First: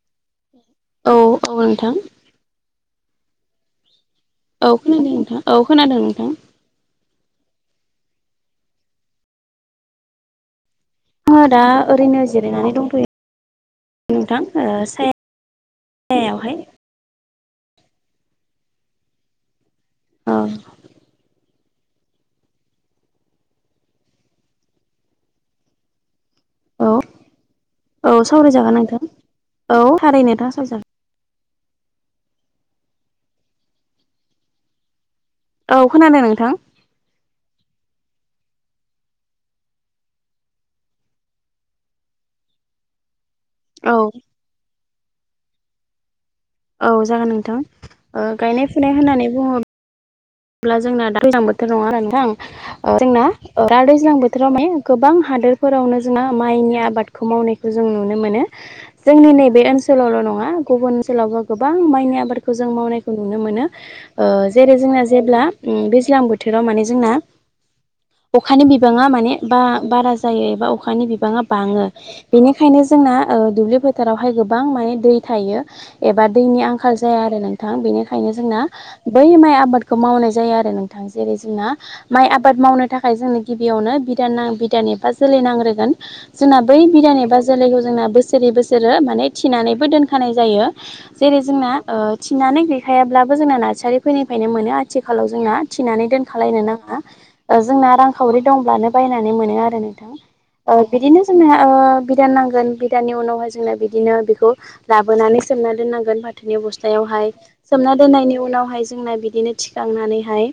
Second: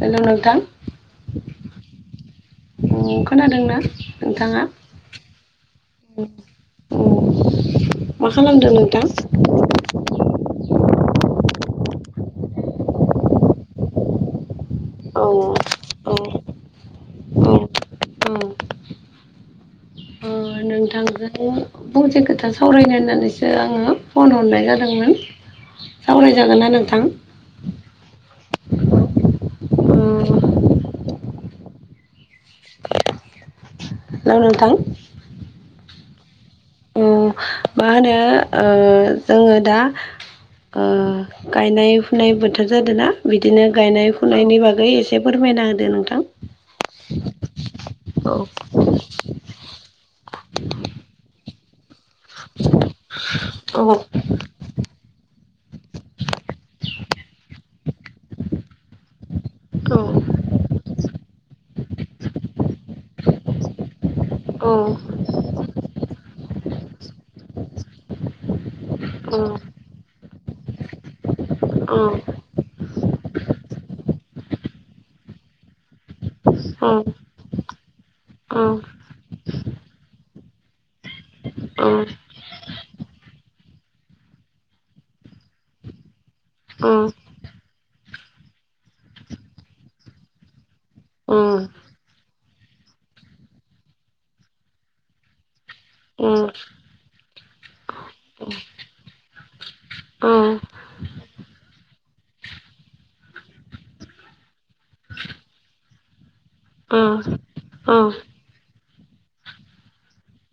Hello नोंथां औ औ नोंथां खोनादोंना नोंथांङा औ खोनादों नोंथां औ खोनादों नोंथां औ मा खालामदों नोंथां आंङो दा ओरैनो जिरायनानै दंथ'यो नोंथां ओ औ औ सायायावहाय औ ओ नोंथांजों फंसे खोथा सावरायनो होननानैसो आंङो फन हरनाय जादोंमोन सावराय औ औ सावरायजागोन नोंथां औ ओ थारै नोंथांङा सावरायजागोन हेलौ नोंथां औ खोनादों नोंथां ओ मा होनो जोंङो दा ओ गायनाय फुनाय बोथोर जादों ना बिदिनो औ गायनाय फुनायनि बागै एसे फोरमायना होदो नोंथां औ जागोन नोंथां ओ गायनाय फुनाय होननानै बुंङो ब्ला जोंना दा दैज्लां बोथोर नंङा होमबा नोंथां ओ जोंना दा दैज्लां औ बोथोराव माने गोबां हादोरफोरावनो जोंङो माइनि आबादखौ मावनायखौ जों नुनो मोनो जोंनि नैबे ओनस ओनसोलावल' नंङा गुबुन ओनसोलावबो गोबां माइनि आबादखौ जों मावनायखौ नुनो मोनो औ अब्ला दैज्लां बोथोराव माने जोंना अखानि बिबांङा माने औ बा-बारा जायो एबा अखानि बिबाङा बांङो बेनिखायनो जोंना ओ दुब्लि फोथारावहाय गोबां माने दै थायो एबा दैनि आंखाल जाया आरो नोंथां बेनिखायनो जोंना बै माइ आबाद खौ मावनाय जायो आरो नोंथां जेरै जोंना माइ आबाद मावनो थाखाय जोंनो गिबियावनो बिदान ना बिदान एबा जोलै नांग्रोगोन जोंना बै बिदान एबा जोलैखौ जों बोसोरै बोसोर माने थिनानै दोनखानाय जायो जेरै जोंना ओ थिनानै गैखायाब्लाबो जोंना नार्सारिफोरनिफ्रायनो मोनो आ आथिखालाव जोंना थिनानै दोनखलायनो नांङा ओ जोंना रांखावरि दंब्लानो बायनानै मोनो आरो नोंथां ओ बिदिनो जोंनो ओ बिदान नांगोन बिदाननि उनावहाय जोंनो बिदिनो बेखौ लाबोनानै सोमना दोननांगोन फाथोनि अबस्थायावहाय सोमना दोननायनि उनावहाय जोंना बिदिनो थिखांनानैहाय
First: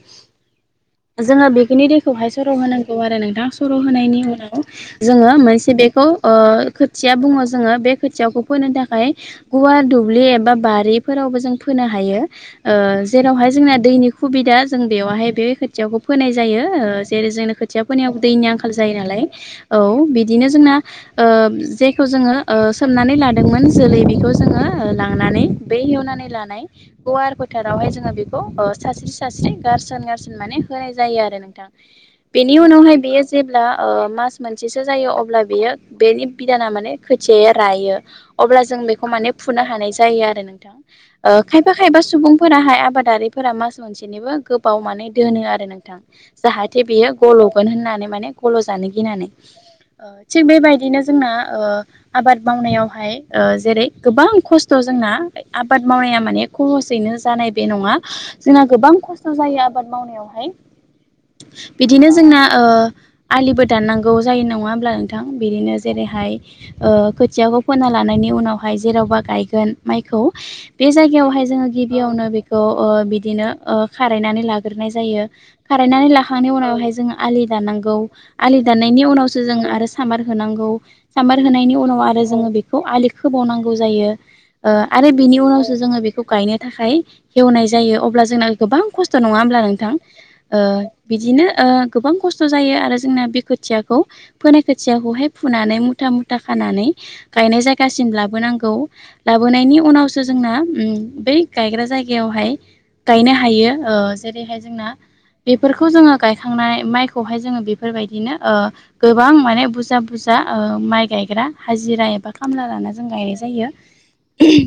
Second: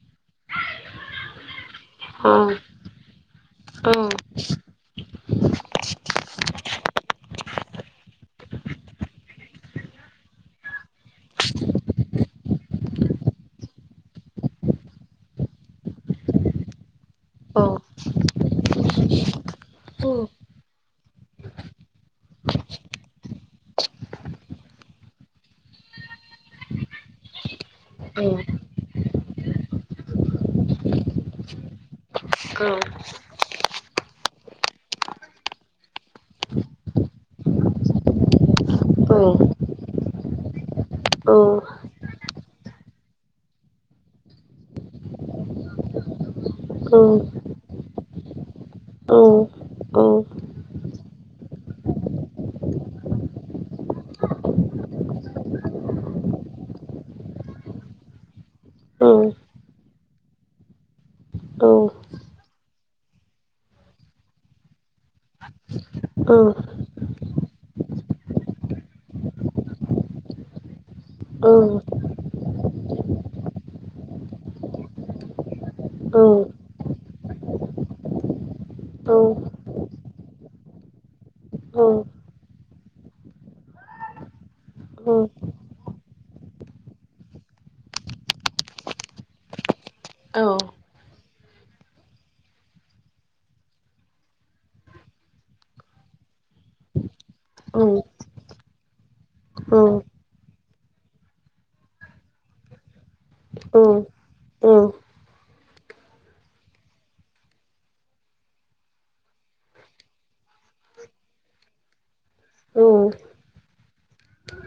जोंङो बेखिनि दैखौहाय सर' होनांगौ आरो नोंथां सर' होनायनि उनाव जोंङो मोनसे बेखौ ओ खोथिया बुंङो जोंङो बे खोथियाखौ फोनो थाखाय गुवार दुब्लि एबा बा बारिफोरावबो जों फोनो हायो ओ जेरावहाय जोंना दैनि सुबिदा जों बेवहाय बे खोथियाखौ फोनाय जायो ओ जेरै जोंनो खोथिया फोनायाव दैनि आंखाल जाय योनालाय औ बिदिनो जोंना ओ जेखौ जोंङो ओ सोमनानै लादोंमोन जोलै बेखौ जोंङो ओ लांनानै बै एवनानै लानाय गुवार फोथारावहाय जोंङो बेखौ ओ सास्रि सास्रि गारसोन गारसन माने होनाय जायो आरो नोंथां बेनि उनावहाय बेयो जेब्ला ओ मास मोनसेसो जायो अब्ला बेयो बेनि बिदाना माने खोथियाया रायो अब्ला जों बेखौ माने फुनो हानाय जायोआरो नोंथां ओ खायफा खायफा सुबुंफोराहाय आबादारि फोर मास मोनसेनिबो गोबाव माने दोनो आरो नोंथां जाहाथे बेयो गल'गोन होननानै माने गल' जानो गिनानै थिग बेबायदिनो जोंना ओ आबाद मावनायावहाय ओ जेरै गोबां खस्थ' जोंना आबाद मावनाया माने खहसयैनो जानाय बे नंङा। जोंना गोबां खस्थ' जायो आबाद मावनायावहाय। बिदिनो जोंना आलिबो दाननांगौ जायो नंङा होमब्ला नोंथां बिदिनो जेरैहाय ओ खोथियाखौ फोनना लानायनि उनावहाय जेरावबा गायगोन माइखौ बे जायगायावहाय जोंङो गिबियावनो बेखौ ओ बिदिनो ओ खारायनानै लाग्रोनाय जायो खारायनानै लाखांनायनि उनावहाय जोङो आलि दानांगौ आलि दाननायनि उनावसो जोङो आरो सामबार होनांगौ सामबार होनायनि उनाव आरो जोङो बेखौ आलि खोबावनांगौ जायो। आरो बिनि उनावसो जोङो बेखौ गायनो थाखाय हेवनाय जायो अब्ला जोंना गोबां खस्थ' नङा होमब्ला नोंथां बिदिनो गोबां खस्थ'। खस्थ' जायो आरो जोंना बे खोथियाखौ फोनाय खोथियाखौहाय फुनानै मुथा मुथा खानानै गायनाय जायगासिम लाबोनांगौ लाबोनायनि उनावसो जोंना बै गायग्रा जायगा जायगायावहाय गायनो हायो जेरैहाय जोंना। बेफोरखौ जोङो गायखांनानै माइखौहाय जोङो बेफोरबायदिनो गोबां माने बुरजा बुरजा दा माइ गायग्रा हाजिरा एबा खामला लाना जों गायनाय जायो।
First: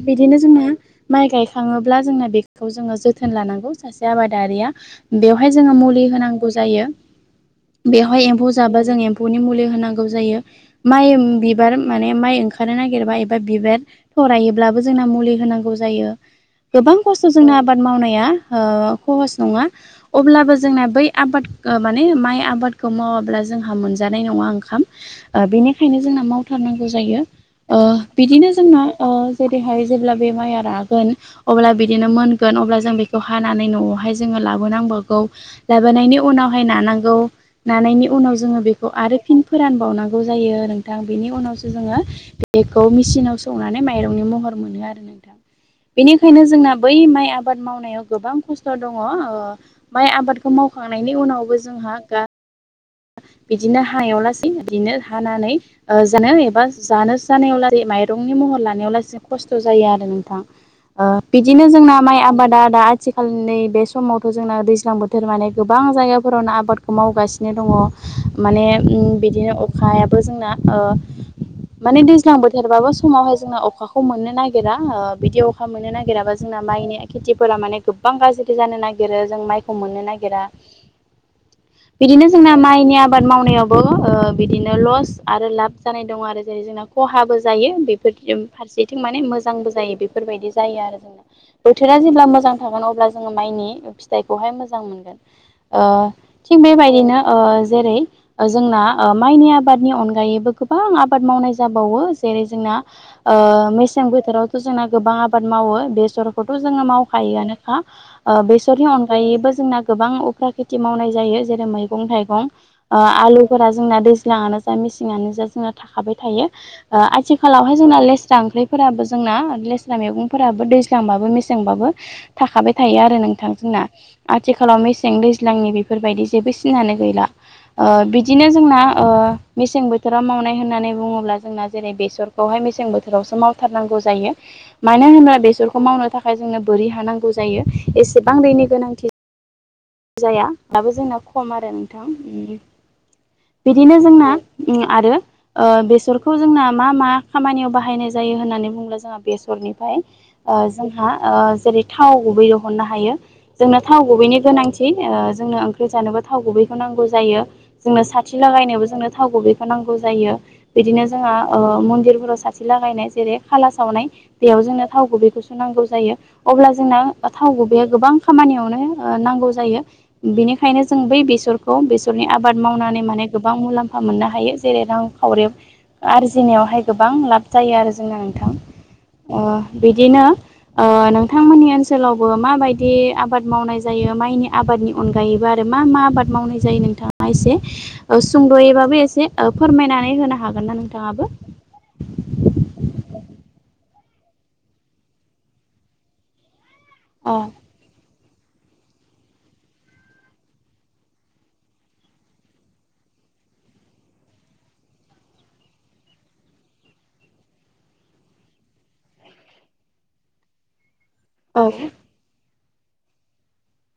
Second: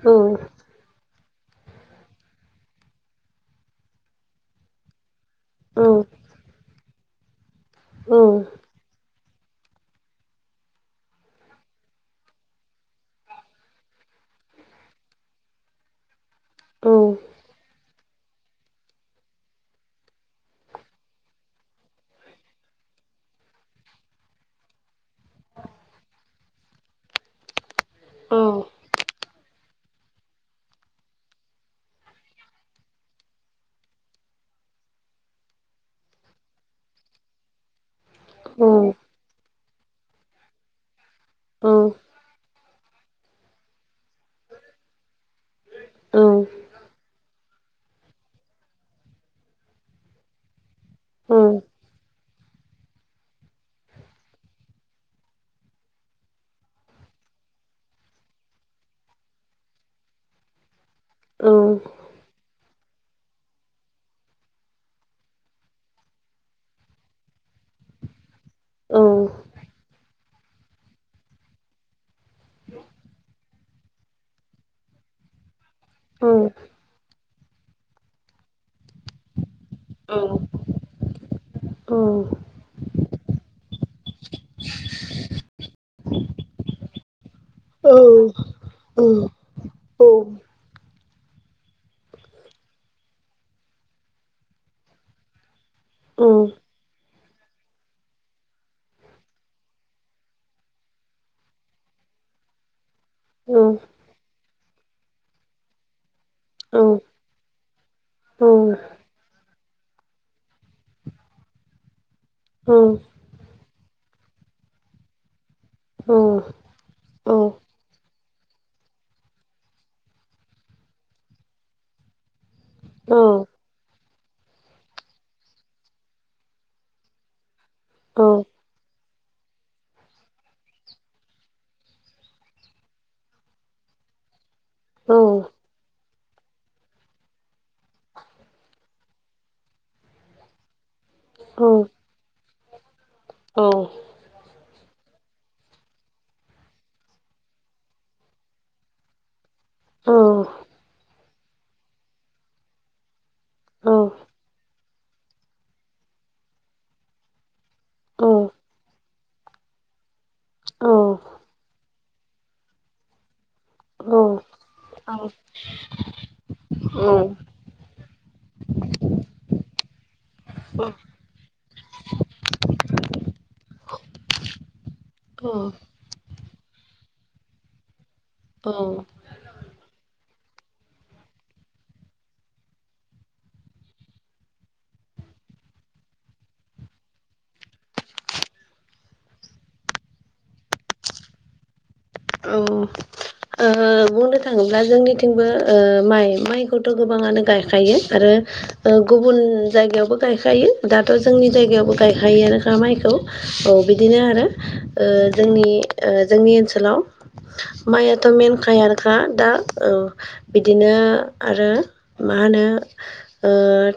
बिदिनो जोंना माइ गायखाङोब्ला जोंना बेखौ जोङो जोथोन लानांगौ सासे आबादारिया बेवहाय जोङो मुलि होनांगौ जायो। बेवहाय एम्फौ जाबा जों एम्फौनि मुलि होनांगौ जायो माइ बिबार माने माइ ओंखारनो नागिरोब्ला एबा बिबार थराइयोब्लाबो जों ना मुलि होनांगौ जायो गोबां। खस्थ' जोंनो आबाद मावनाया कहस नङा अब्लाबो जोंना बै आबाद माने माइ आबादखौ मावाब्ला जोंहा मोनजानाय नङा ओंखाम। बेनिखायनो जोंना मावथारनांगौ जायो ओ बिदिनो जोंना ओ जेरैहाय जेब्ला बे माइया रागोन अब्ला बि बिदिनो मोनगोन अब्ला जों बिखौ हानानै न आवहाय लाबोनांगोन लाबोनांबावगोन लाबोनायनि उनावहाय नानानै नांगौ नांनायनि उनाव जोङोखौ आरो फिन फोरानबावनांगौ जायो नोंथां। बेनि उनावसो जोङो बे खौ मेचनाव सौनानै माइरंनि महर मोनो आरो नोंथां बेनिखायनो जोंना बै माइ आबाद मावनाय गोबां खस्थ दंअ आबादखौ माव मावखां नायनि उनावबो जोंहा [inaudible] बिदिनो हायाव लासै बिदिनो हानानै जानो एबा जानो जानायाव लासै माइरंनि म महर लानायाव लानो खस्थ' जायो आरो नोंथां। ओ बिदिनो जोंना माइ आबाद आ आथिखालनि बे समावथ' जोंना दैज्लां बोथोर माने गोबां जायगाफोरावनो आबादखौ मावगासिनो। दङ माने बिदिनो अखायाबो जोंना ओ माने दैज्लां बोथोरबाबो समावहाय जोङो अखाखौ मोननो नागिरा ओ बिदि अखा मखा मोननो औ नागिराबा जोंना माइनि खेथिफोरा माने गोबां गाज्रि जानो नागिरो जों माइ खौ मोननो नागिरा बिदिनो जोंना माइनि आबाद मावनायाव बिदिनो ल आरो लाब जानाय द आरो जै जोंना खहाबो जायो। जायो फारसेथिं मोजांबो जायो। बेफोरबायदि जायो आरो जोंना बोथोरा जेब्ला मोजां थागोन अब्ला जोङो माइनि फिथाइखौहाय मोजां मोनगोन। ओ थिग बेबायदिनो ओ जेरै जोंना माइनि आबादनि अनगायैबो गोबां आबाद मावनाय जाबावो जेरै जों मेसें बोथोरावथ' जों गोबां आबाद मावो बेसर खौथ जों मावखायो आनोखा बेसनि अनायैबो जोंना गोबां उफ्रा खेथि मावनाइ जायो जेरै मैगं-थाइगं ओ आलु जोंना दैज्लांआनो जा मेसेंआनो जा जोंना थाखाबाय थायो। ओ आथिखालावहाय जोंना लेस्रा ओंख्रिफोराबो जोंना लेस्रा मैगंफोराबो दैज्लाांबाबो मेसेंबाबो थाखाबाय थायो आरो नोंथां जोंना आथिखालाव मेसें दैज्लांनि बेफोरबायदि जेबो तिङानो गैला ओ बिदिनो जोंना ओ [inaudible] मेसें बोथोराव मावनाय होननानै बुङोब्ला जोंना जेरै बेसरखौहाय मेसें बोथोरावसो मावथारनांगौ जायो। मानो होनो बेसरखौ मावनो थाखाय जोंनो बोरि हा नांगौ जायो। एसेबां दैनि गोनांथि जाया दाबो जोंना खम आरो नोंथां। उम बिदिनो जोंना उम आरो ओ बेसरखौ जोंना मा मा खामानियाव बाहायनाय जायो होननानै बुङोब्ला जोंहा बे सरनिफ्राय ओ जोंहा ओ जेरै थाव गुबै दहननो हायो। जोंनो थाव गुबैनि गोनांथि [unintelligible] ओ जोंनो ओंख्रि जानोबा थाव गुबैखौ नांगौ जायो। जोंनो साथि लागायनोबो जोंनो थाव गुबैखौ नां गौ जायो बिदिनो जोंहा ओ मन्दिरफोराव साथि लागायनाय जेरै खाला सावनाय। बेयाव जोंनो थाव गुबैखौसो नांगौ जायो अब्ला जोंना थाव गुबैया गोबां खामानियावनो ओ नांगौ जायो। बिनिखायनो जों बै बेसर खौ बेसरनि आबाद मावनानै माने गोबां मुलाम्फा मोननो हायो। जेरै रां खावरियाव आरजिनायावहाय गोबां लाब जायो आरो जोंना नोंथां। औ ओ बिदिनो ओ नोंथांमोननि ओनसोलावबो माबायदि आबाद मावनाय जाय यो माइनि आबादनि अनगायैबो आरो मा मा आबाद मावनाय जायो नोंथाङा एसे ओ सुंद'यैबाबो एसे ओ फोरमायनानै होनो हागोन ना नोंथाङाबो औ ओ बुंनो थाङोब्ला जोंनिथिंबो ओ माइ माइ खौथ' अ गोबाङानो गायखायो आरो ओ गुबुन जायगायावबो गायखायो। दाथ' जोंनि जायगायावबो गायखायोनोखा माइखौ। औ बिदिनो आरो ओ जोंनि ओ जोंनि ओनसोलाव माइया थ' मेनखायानोखा दा औ बिदिनो औ आरो मा होनो ओ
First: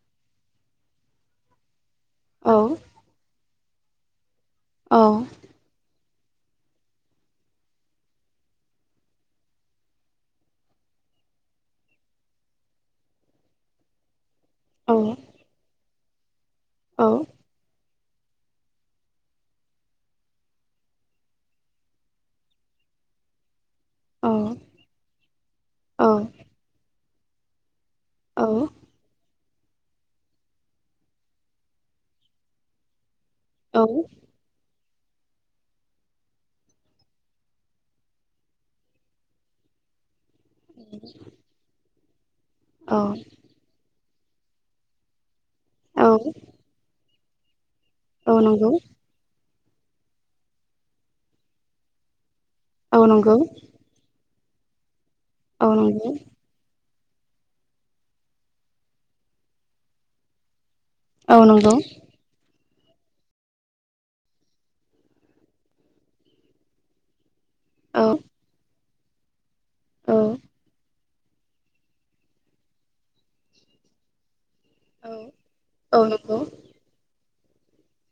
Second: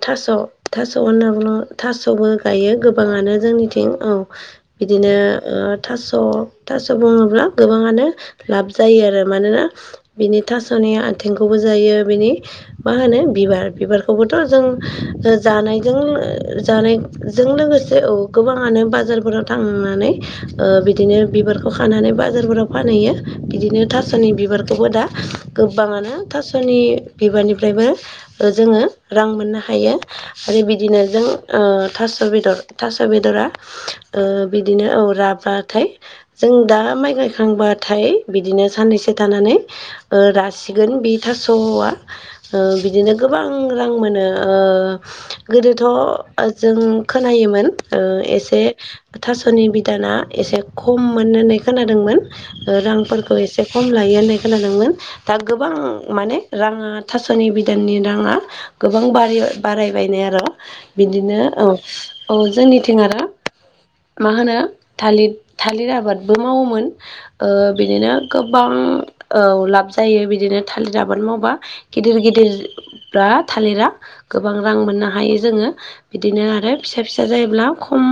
थास' थास' होनना बुङो थास'बो औ गायो गोबाङानो जोंनि थिं औ औ बिदिनो ओ थास स' थास' बुङोब्ला गोबाङानो लाब जायो आ रो मानोना बिनि थास'नि आथिंखौबो जायो बिनि मा होनो बिबार बिबारखौबो जों औ जा-जानायजों जानाय औ जों लोगोसे औ गोबाङानो बाजारफोराव थांनानै ओ बिदिनो बिबारखौ खानानै बाजारफोराव फान हैयो बिदिनो औ थास'नि बिबारखौबो दा औ गोबबाङानो थास'नि बिबारनिफ्रायबो ओ औ जोङो रां मोननो हायो आरो बिदिनो जों ओ थास' बेदर थास स' बेदरा ओ बि दिनो औ राबाथाय जों दा माइ गायखांबाथाय बिदिनो साननैसो थानानै ओ रासिगोन बे थास'आ ओ औ बिदिनो गोबां रां मोनो ओ गोदोथ' औ जों खोनायोमोन ओ औ एसे नंगौ थास' थास'नि बिदाना एसे खममोन होननाय खोनादोंमोन। ओ औ रांफोरखौ नंगौ एसे खम लायो होननाय खोनादोंमोन दा गोबां औ नंगौ माने राङा थास'नि बिदाननि राङा गोबां बारिबाय बारायबायनो आर' बिदिनो औ औ जोंनि थिं आरो मा होनो थालिर थालिर आबादबो मावोमोन ओ औ बिदिनो गोबबां औ लाब औ जायो बिदिनो थालिर आबाद मावबा गिदिर गिदिर [unintelligible] [unintelligible] थालिरा गोबां रां मोननो औ हायो जोङो औ नंगौ बिदिनो आरो फिसा फि जायोब्ला खम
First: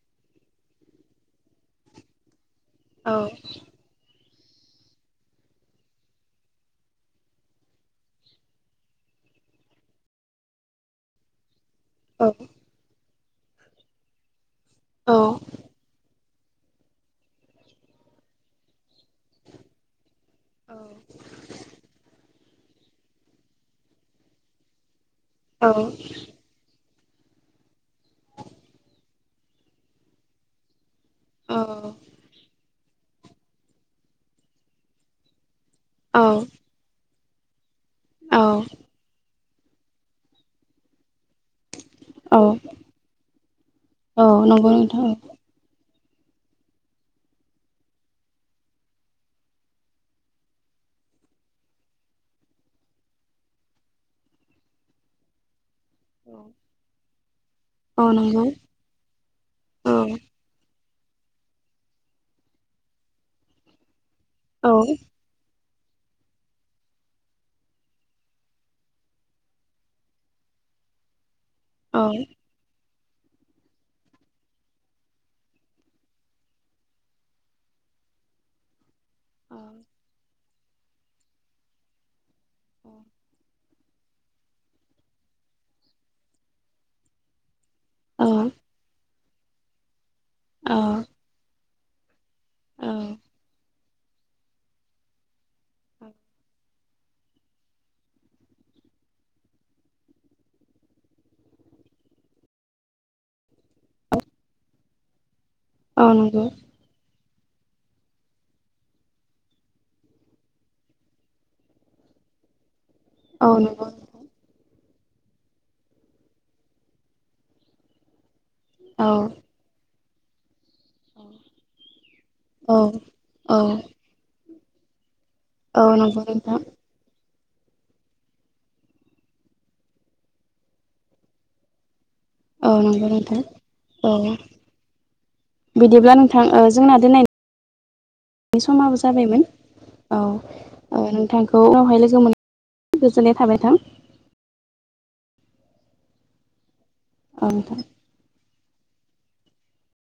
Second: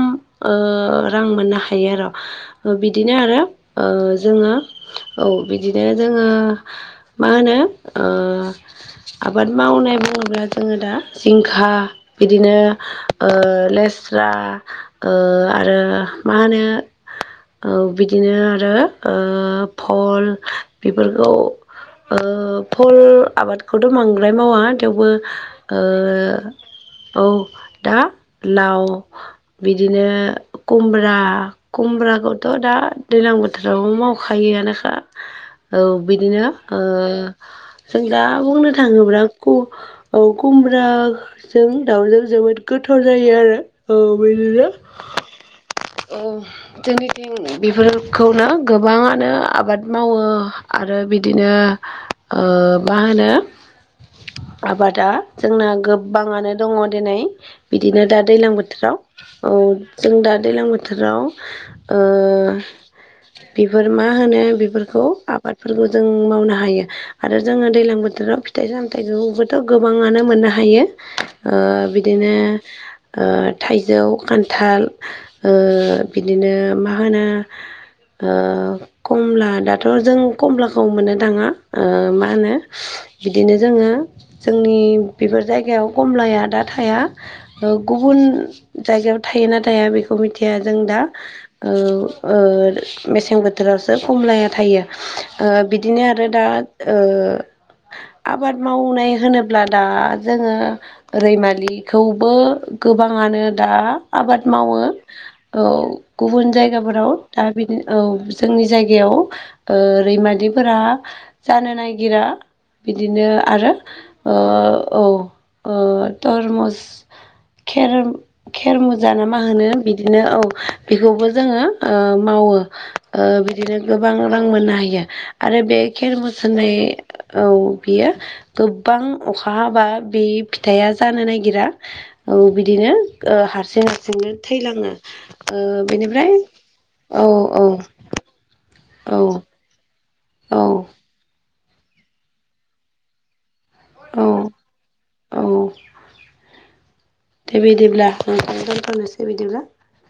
ओ रां मोननो हायो र' औ बिदिनो आरो ओ जोङो औ बिदिनो जोङो मा होनो ओ आबाद मावनाय बुङोब्ला जोङो दा जिंखा औ बिदिनो ओ लेस्रा औ ओ आरो मा होनो ओ बिदिनो आरो ओ भल बेफोरखौ ओ फल आबादखौथ' बांद्राय मावा थेवबो औ ओ औ दा लाव बिदिनो कुम्ब ब्रा कुमब्राखौथ' दा दैज्लां बोथोरावबो मावखायोआनोखा औ बिदिनो ओ जों दा बुंनो थाङोब्ला कु औ कुमब्रा जों दाउजों औ जोबोद गोथाव जायो आरो औ बिदिनो नंगौ नोंथां जोंनि थिं बेफोरखौनो गोबाङानो आ आबाद मावो आरो बिदिनो मा होनो आबादा जोंना औ गोबांङानो दंङो दिनै बिदिनो औ दा नंगौ दैज्लां बोथोराव औ जों दा दैलां बोथोराव बोथोराव बेफोर मा होनो औ बेफोरखौ आबाद फोरखौ जों मावनो हायो आरो जोंङो दैज्लां बोथोराव फिथाइ सामथायाइखौबोथ' गोबांङानो मोननो हायो हायो औ बिदिनो थाइजौ खान्थाल बिदिनो मा होनो कमला दाथ' जों कमलाखौ मोननो थांङा मा होनो बिदिनो जोंङो जोंनि बेफोर जायगायाव गमलाया दा थाया औ गुबुन जायगायाव थायो ना थाया बेखौ मिथिया जों दा मेसें बोथोरावसो खमलाया आरो थायो बिदिनो आरो दा आबाद मावनाय होनोब्ला दा जोंङो रैमालिखौबो गोबांङानो दा आबाद मावो औ नंगौ गुबुन जायगाफोराव दा बि औ जोंनि जायगायाव रैमालिफोरा जानो नागिरा बिदिनो औ आरो नंगौ औ थरमुस खेर खेर औ मुजा ना मा होनो बिदिनो औ बेखौबो जोंङो मावो औ बिदिनो गोबां रां मोननो हायो आरो बे औ खेर नंगौ मुस नोंथां होनायश्र औ बियो गोबां अखा हाबा बे फिथाइया जानो नागिरा औ बिदिनो नंगौ नोंथां हारसिं औ हारसिंनो थैलाङो बिदिब्ला बेनिफ्राय औ - औ बे समाबो औ जाबायमोन औ - औ नोंथांखौ उनावहाय लोगो मोन गोजोननाय थाबाय थां। औ - औ ‌ औ दे नोंथां बिदिब्ला दोनथनोसै बिदिब्ला नोंथां।